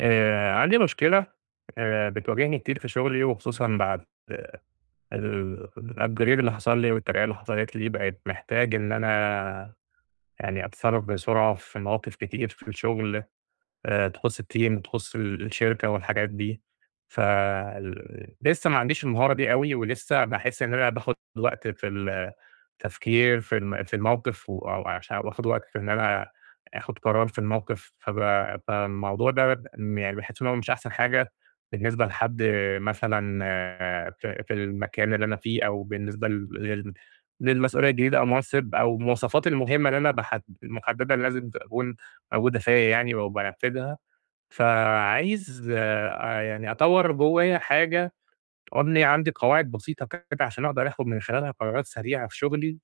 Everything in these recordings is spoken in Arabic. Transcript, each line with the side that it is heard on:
right: عندي مشكلة بتواجهني كتير في شغلي، وخصوصًا بعد ال الupgrade اللي حصل لي والترقية اللي حصلت لي، بقيت محتاج إن أنا يعني أتصرّف بسرعة في مواقف كتير في الشغل. تخُص الteam تخُص الشركة والحاجات دي، لسه ما عنديش المهارة دي أوي، ولسه باحس إن أنا باخد وقت في التفكير في الموقف و أو عشان وآخد وقت في إن أنا آخد قرار في الموقف، فالموضوع ده يعني باحس إن هو مش أحسن حاجة بالنسبة لحد مثلًا آه، في المكان اللي أنا فيه أو بالنسبة لل لل للمسؤولية الجديدة أو منصب أو المواصفات المهمة اللي أنا باحد المحددة اللي لازم تكون موجودة فيّا يعني وبانفذها، فعايز يعني أطوّر جوّايا حاجة تقول لي عندي قواعد بسيطة كده عشان أقدر آخُد من خلالها قرارات سريعة في شُغلي،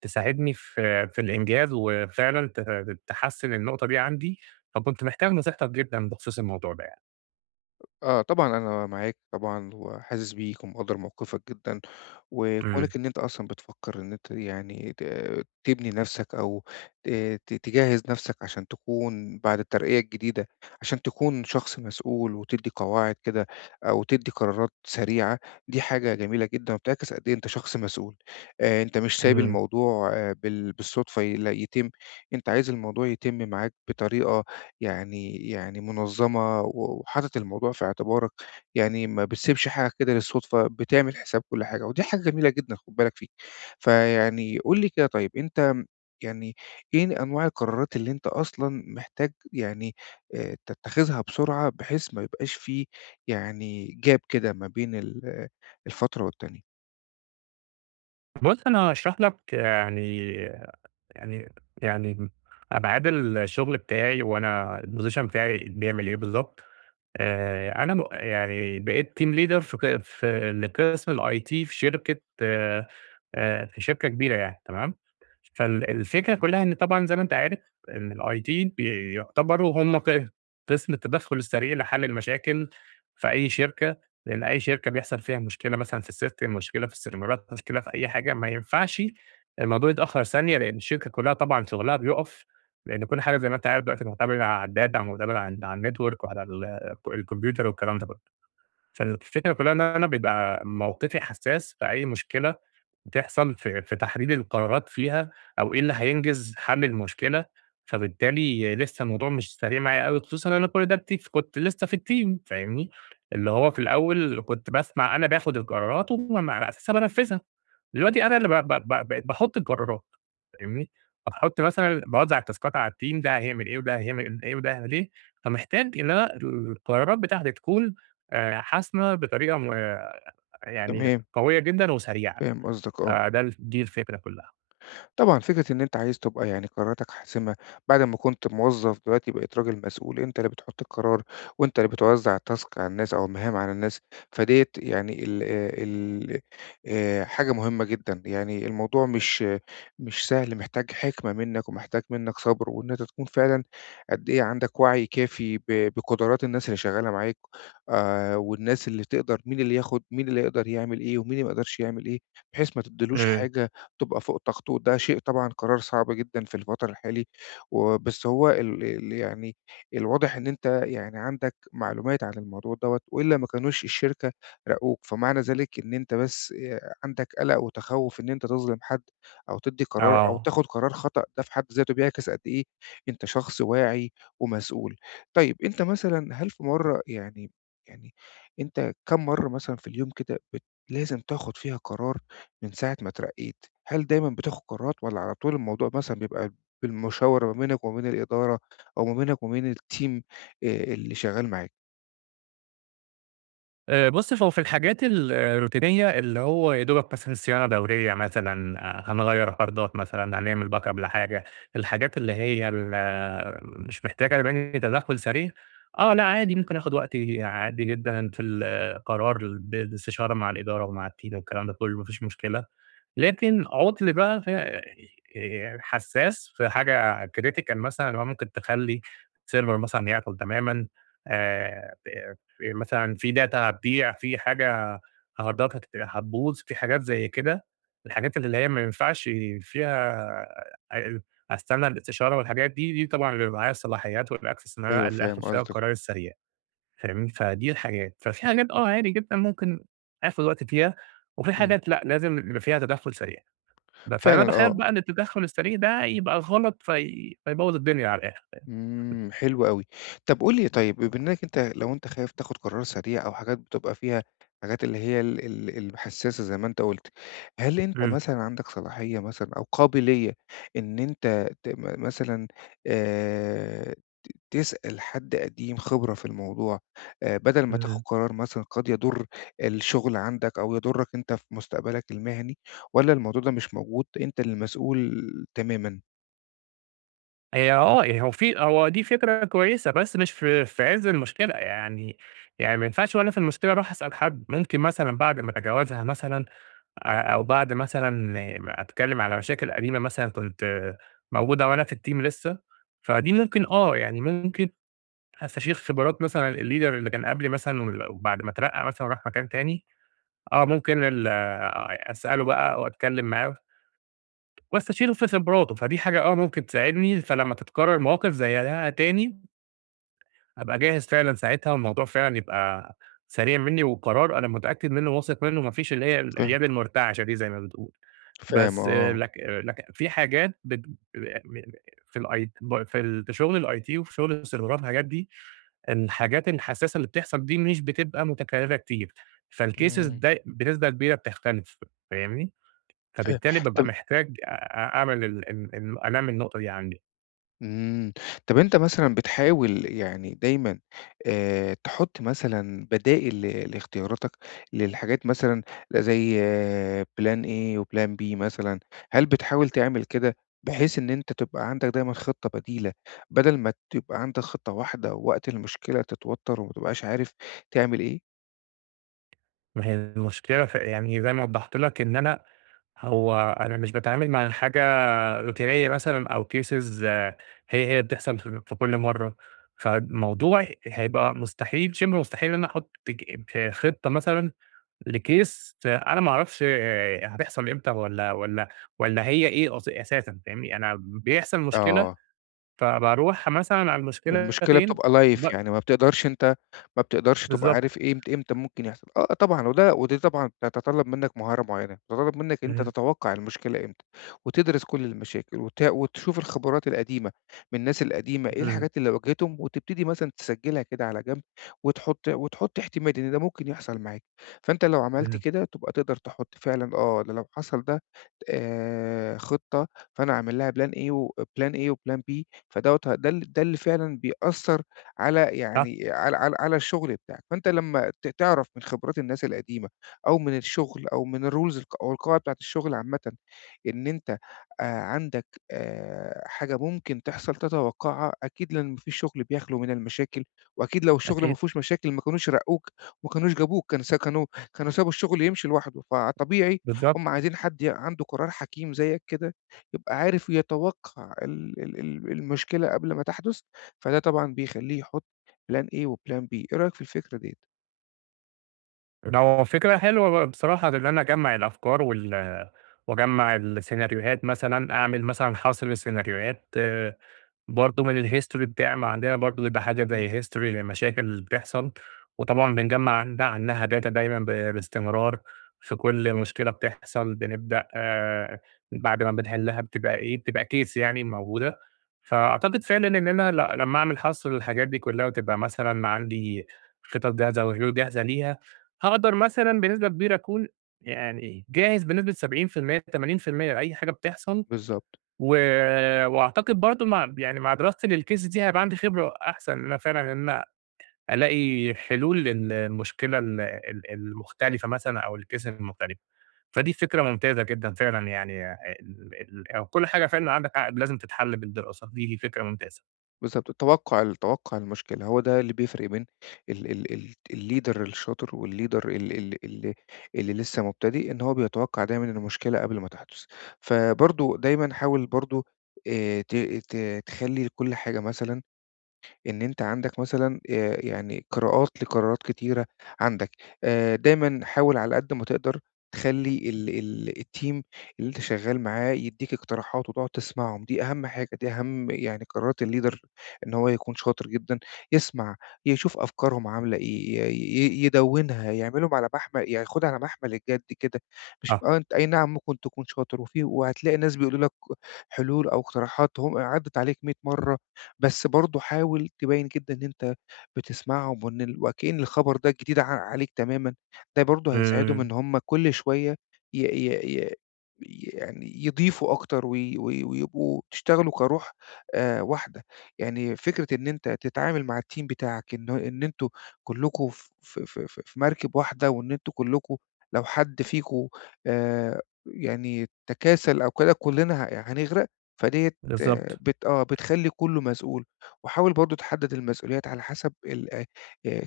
right: تساعدني في الإنجاز وفعلًا تحسّن النقطة دي عندي، فكنت محتاج نصيحتك جدًا بخصوص الموضوع ده يعني.
left: آه، طبعًا أنا معاك طبعًا وحاسس بيك ومقدّر موقفك جدًا،
right: إمم،
left: وكونك إن أنت أصلًا بتفكّر إن أنت يعني تبني نَفْسك أو ت ت تجهّز نَفْسك عشان تكون بعد الترقية الجديدة، عشان تكون شخص مسؤول وتدّي قواعد كده أو تدّي قرارات سريعة. دي حاجة جميلة جدًا وبتعكس قد إيه أنت شخص مسؤول. أنت مش سايب
right: إمم.
left: الموضوع بالصدفة لا يتم، أنت عايز الموضوع يتم معاك بطريقة يعني منظّمة وحاطط الموضوع في اعتبارك. يعني ما بتسيبش حاجة كده للصُدفة، بتعمل حساب كل حاجة، ودي حاجة جميلة جدًا، خُد بالك فيه. فيعني قُل لي كده، طيب أنت يعني إيه أنواع القرارات اللي أنت أصلًا محتاج يعني تتّخذها بسرعة بحيث ما يبقاش في يعني gap كده ما بين الفترة والتانية؟
right: بُص، أنا هاشرح لك يعني يعني يعني أبعاد الشغل بتاعي وأنا الposition بتاعي بيعمل إيه بالضبط. أنا يعني بقيت team leader في لقسم الIT في شركة في شركة كبيرة يعني تمام، الفكرة كلّها إن طبعًا زي ما أنت عارف إن الIT بيعتبروا هم ق قسم التدخُّل السريع لحل المشاكل في أي شركة، لإن أي شركة بيحصل فيها مشكلة مثلًا في الsystem، مشكلة في السيرفرات، مشكلة في أي حاجة، ما ينفعش الموضوع يتأخّر ثانية لإن الشركة كلّها طبعًا شُغلها بيُقف، لإن كل حاجة زي ما أنت عارف دلوقتي مُعتمدة على الdata ومُعتمدة على الnetwork وعلى ال الكمبيوتر والكلام ده كله. فالفكرة كلها إن أنا بيبقى موقفي حساس في أي مشكلة بتحصل في تحديد القرارات فيها أو إيه اللي هينجز حل المشكلة، فبالتالي لسه الموضوع مش سريع معايا أوي، خصوصًا إن أنا كل ده كنت لسه في الteam فاهمني؟ اللي هو في الأول كنت باسمع أنا باخد القرارات وعلى أساسها بانفذها، دلوقتي أنا اللي ب ب ب بقيت باحط القرارات. فاهمني؟ فباحط مثلًا باوزّع التاسكات على الteam ده هيعمل إيه، وده هيعمل إيه، وده هيعمل إيه، فمحتاج إن أنا القرارات بتاعتي تكون حاسمة بطريقة م يعني
left: تمام،
right: قوية جدًا وسريعة،
left: فاهم قصدك آه.
right: فده ال دي الفكرة كلّها.
left: طبعًا فكرة إن أنت عايز تبقى يعني قراراتك حاسمة، بعد ما كنت موظّف دلوقتي بقيت راجل مسؤول، أنت اللي بتحط القرار وأنت اللي بتوزّع الtask على الناس أو المهام على الناس، فديّة يعني ال ال حاجة مهمة جدًا. يعني الموضوع مش سهل، محتاج حِكمة منّك ومحتاج منّك صبر، وإن أنت تكون فعلًا قد إيه عندك وعي كافي بقدرات الناس اللي شغّالة معاك، والناس اللي تقدر مين اللي ياخُد، مين اللي يقدر يعمل إيه ومين اللي ما يقدرش يعمل إيه، بحيث ما تدّيلوش
right: إمم.
left: حاجة تبقى فوق طاقته. وده شيء طبعًا قرار صعب جدًا في الوتر الحالي، وبس هو ال ال يعني الواضح إن أنت يعني عندك معلومات عن الموضوع دوّة، وإلا ما كانوش الشركة راقوك، فمعنى ذلك إن أنت بس عندك قلق وتخوُّف إن أنت تظلم حد أو تدّي قرار أو
right: آه.
left: تاخد قرار خطأ، ده في حد ذاته بيعكس قد إيه أنت شخص واعي ومسؤول. طيب أنت مثلًا، هل في مرّة يعني يعني أنت كام مرّة مثلًا في اليوم كده لازم تاخد فيها قرار من ساعة ما اترقيت؟ هل دايمًا بتاخد قرارات، والّا على طول الموضوع مثلًا بيبقى بالمشاورة ما بينك وما بين الإدارة أو ما بينك وما بين الteam اللي شغال معاك؟
right: بُص، هو في الحاجات ال الروتينية اللي هو يا دوبك مثلًا صيانة دورية مثلًا، آه، هنغيّر هاردات مثلًا، هنعمل backup لحاجة، الحاجات اللي هي ال آه، مش محتاجة مني تدخُّل سريع، آه، لأ عادي ممكن آخُد وقتي عادي جدًا في القرار باستشارة مع الإدارة ومع الteam والكلام ده كُلّه، ما فيش مشكلة. لكن عُطل بقى ف يعني حساس في حاجة critical مثلًا اللي هو ممكن تخلّي الserver مثلًا يعطل تمامًا ب في مثلًا في data هتضيع، في حاجة هاردات هت هتبوظ، في حاجات زي كده، الحاجات اللي هي ما ينفعش فيها أ أستنى الاستشارة والحاجات دي، دي طبعًا بيبقى معايا الصلاحيات والaccess إن أنا
left: أيوه،
right: اللي
left: فاهم
right: آخُد فيها
left: قصدك،
right: القرار السريع فاهمني، فدي الحاجات. ففي حاجات آه عادي جدًا ممكن آخُد وقت فيها، وفي
left: إمم،
right: حاجات لأ، لازم يبقى فيها تدخُّل سريع. فأنا
left: فعلًا
right: باخاف
left: آه،
right: بقى إن التدخُّل السريع ده يبقى غلط فيبوّظ الدنيا على الآخر يعني.
left: إمم، حلو أوي. طب قُل لي طيب، بما إنك أنت لو أنت خايف تاخد قرار سريع أو حاجات بتبقى فيها حاجات اللي هي ال ال الحساسة زي ما أنت قُلت، هل أنت
right: إمم،
left: مثلًا عندك صلاحية مثلًا أو قابلية إن أنت ت م مثلًا، ت تسأل حد قديم خبرة في الموضوع، بدل ما تاخد
right: إمم.
left: قرار مثلًا قد يضُر الشغل عندك أو يضُرك أنت في مستقبلك المهني، والّا الموضوع ده مش موجود، أنت المسؤول تمامًا؟
right: هي آه، يعني هو في هو دي فكرة كويسة بس مش في عِز المشكلة يعني يعني ما ينفعش وأنا في المشكلة أروح أسأل حد، ممكن مثلًا بعد ما أتجاوزها مثلًا أو بعد مثلًا ما أتكلّم على مشاكل قديمة مثلًا كنت موجودة وأنا في الteam لسه، فدي ممكن آه، يعني ممكن أستشير خبرات مثلًا الleader اللي كان قبلي مثلًا وبعد ما اترقّى مثلًا وراح مكان تاني آه، ممكن ال أسأله بقى أو أتكلّم معاه واستشيره في خبراته، فدي حاجة آه ممكن تساعدني، فلمّا تتكرر مواقف زي ده تاني، أبقى جاهز فعلًا ساعتها والموضوع فعلًا يبقى سريع منّي وقرار أنا متأكد منّه وواثق منّه، ما فيش اللي هي ال
left: فاهم.
right: اليد المرتعشة دي زي ما بتقول.
left: فاهم
right: بس آه،
left: آه.
right: لك في حاجات في الأي ب في ال في شغل الIT وفي شغل السيرفرات والحاجات دي، الحاجات الحساسة اللي بتحصل دي مش بتبقى متكررة كتير، فالcases
left: إمم.
right: ده بنسبة كبيرة بتختلف، فاهمني؟
left: فاهم.
right: فبالتالي بابقى
left: طب،
right: محتاج أ أعمل ال ال ال أنمّي النقطة دي عندي،
left: إمم. طب أنت مثلًا بتحاول يعني دايمًا تحُط مثلًا بدائل لاختياراتك للحاجات مثلًا، لا زي plan A وplan B مثلًا، هل بتحاول تعمل كده بحيث إن أنت تبقى عندك دايمًا خطة بديلة، بدل ما تبقى عندك خطة واحدة ووقت المشكلة تتوتّر وما تبقاش عارف تعمل إيه؟
right: ما هي المشكلة يعني زي ما وضّحت لك إن أنا هو أنا مش باتعامل مع حاجة روتينية مثلًا أو cases هي، هي بتحصل في كل مرّة، فالموضوع هيبقى مستحيل، شبه مستحيل إن أنا أحُط ج ف خطة مثلًا لcase أنا ما أعرفش آه، هتحصل إمتى والّا هي إيه أساسًا فاهمني؟ أنا بيحصل مشكلة،
left: آه.
right: فباروح مثلًا على المشكلة
left: المشكلة
right: فين
left: بتبقى live،
right: وب
left: يعني ما بتقدرش تبقى
right: بالضبط.
left: عارف إمت إمتى امتى ممكن يحصل. آه طبعًا، ودي طبعًا بتتطلب منّك مهارة معيّنة، بتتطلب منّك إن أنت
right: إمم،
left: تتوقع المشكلة إمتى، وتدرس كل المشاكل وتشوف الخبرات القديمة من الناس القديمة، إيه
right: إمم،
left: الحاجات اللي واجهتهم، وتبتدي مثلًا تسجلها كده على جنب، وتحط احتمال إن ده ممكن يحصل معاك. فأنت لو عملت
right: إمم،
left: كده تبقى تقدر تحط فعلًا، آه، ده لو حصل ده خطة، فأنا أعمل لها plan A وplan B. فدوّة ه ده ال ده اللي فعلًا بيأثّر على
right: صح،
left: يعني على الشغل بتاعك. فأنت لمّا تعرف من خبرات الناس القديمة أو من الشغل أو من الrules أو القواعد بتاعة الشغل عامةً إن أنت عندك حاجة ممكن تحصل تتوقّعها، أكيد، لإن ما فيش شغل بيخلو من المشاكل، وأكيد لو الشغل ما
right: أكيد،
left: فيهوش مشاكل ما كانوش رقّوك وما كانوش جابوك، كان س كانوا كانوا سابوا الشغل يمشي لوحده، فطبيعي
right: بالضبط.
left: هم عايزين حد عنده قرار حكيم زيّك كده، يبقى عارف يتوقّع ال ال ال المشكلة قبل ما تحدث، فده طبعًا بيخلّيه يحُط plan A وplan B. إيه رأيك في الفكرة ديّة؟
right: ده هو فكرة حلوة بصراحة إن أنا أجمّع الأفكار وأجمّع السيناريوهات مثلًا، أعمل مثلًا حصر سيناريوهات برضه من الهيستوري بتاع ما عندنا برضه بيبقى حاجة
left: إمم.
right: زي هيستوري للمشاكل اللي بتحصل، وطبعًا بنجمّع عنها data دايمًا باستمرار، في كل مشكلة بتحصل بنبدأ بعد ما بنحلها بتبقى إيه، بتبقى case يعني موجودة، فأعتقد فعلًا إن أنا لمّا أعمل حصر للحاجات دي كلها وتبقى مثلًا عندي خطط جاهزة وحلول جاهزة ليها، هاقدر مثلًا بنسبة كبيرة أكون يعني جاهز بنسبة 70% 80% لأي حاجة بتحصل،
left: بالضبط،
right: و وأعتقد برضه مع يعني مع دراستي للcase دي هيبقى عندي خبرة أحسن إن أنا فعلًا إن أنا ألاقي حلول للمشكلة ال ال المختلفة مثلًا أو الcase المختلف، فدي فكرة ممتازة جدًا فعلًا يعني آه، ال ال أو كل حاجة فعلًا عندك حق لازم تتحل بالدراسة، دي فكرة ممتازة.
left: بالضبط، التوقّع ال توقّع المشكلة هو ده اللي بيفرق بين ال ال ال الleader الشاطر والleader ال ال ال اللي لسه مبتدئ، إن هو بيتوقّع دايمًا المشكلة قبل ما تحدث. فبرضه دايمًا حاول برضه ت ت تخلّي كل حاجة مثلًا، إن أنت عندك مثلًا يعني قراءات لقرارات كتيرة عندك، دايمًا حاول على قد ما تقدر تخلّي ال ال الteam اللي أنت شغّال معاه يدّيك اقتراحات وتقعد تسمعهم. دي أهم حاجة، دي أهم يعني قرارات الleader، إن هو يكون شاطر جدًا، يسمع، يشوف أفكارهم عاملة إيه، ي ي يدوّنها، يعملهم على محمل ياخدها على محمل الجد كده، مش
right: آه،
left: أنت أي نعم ممكن تكون شاطر وهتلاقي ناس بيقولوا لك حلول أو اقتراحات هم عدّت عليك 100 مرّة، بس برضه حاول تبيّن جدًا إن أنت بتسمعهم، وإن ال وكأن الخبر ده جديد عليك تمامًا. ده برضه هيساعدهم
right: إمم،
left: إن هم كل شوية ي ي ي يعني يضيفوا أكتر وي وي ويبقوا تشتغلوا كروح واحدة. يعني فكرة إن أنت تتعامل مع الteam بتاعك إن أنتم كلكم ف ف ف ف في مركب واحدة، وإن أنتم كلكم لو حد فيكم آآ يعني تكاسل أو كده كلنا هنغرق، فديّة
right: بالضبط،
left: بت آه، بتخلّي كُلّه مسؤول. وحاول برضه تحدّد المسؤوليات على حسب ال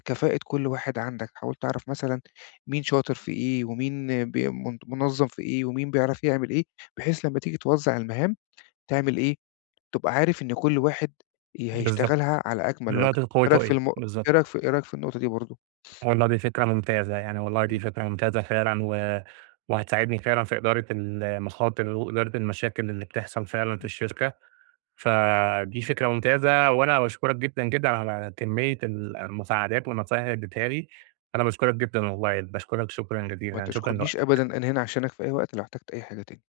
left: كفاءة كل واحد عندك، حاول تعرف مثلًا مين شاطر في إيه، ومين من منظّم في إيه، ومين بيعرف يعمل إيه، بحيث لمّا تيجي توزّع المهام تعمل إيه، تبقى عارف إن كل واحد
right: بالضبط،
left: هيشتغلها على أكمل وجه.
right: نقطة
left: إيه رأيك
right: قوته
left: في
right: إيه،
left: الم
right: بالضبط.
left: إيه رأيك في إيه رأيك في النقطة دي برضه؟
right: والله دي فكرة ممتازة، يعني والله دي
left: إمم،
right: فكرة ممتازة فعلًا وهتساعدني فعلًا في إدارة المخاطر وإدارة المشاكل اللي بتحصل فعلًا في
left: إمم.
right: الشركة. فدي فكرة ممتازة، وأنا باشكرك جدًا، جدًا على كمية المساعدات والنصايح اللي اديتها لي، أنا باشكرك جدًا والله، باشكرك شكرًا
left: ما
right: جزيلًا، شكرًا
left: تشكُرنيش
right: لوقتك.
left: أبدًا، أنا هنا عشانك في أي وقت لو احتجت أي حاجة تاني.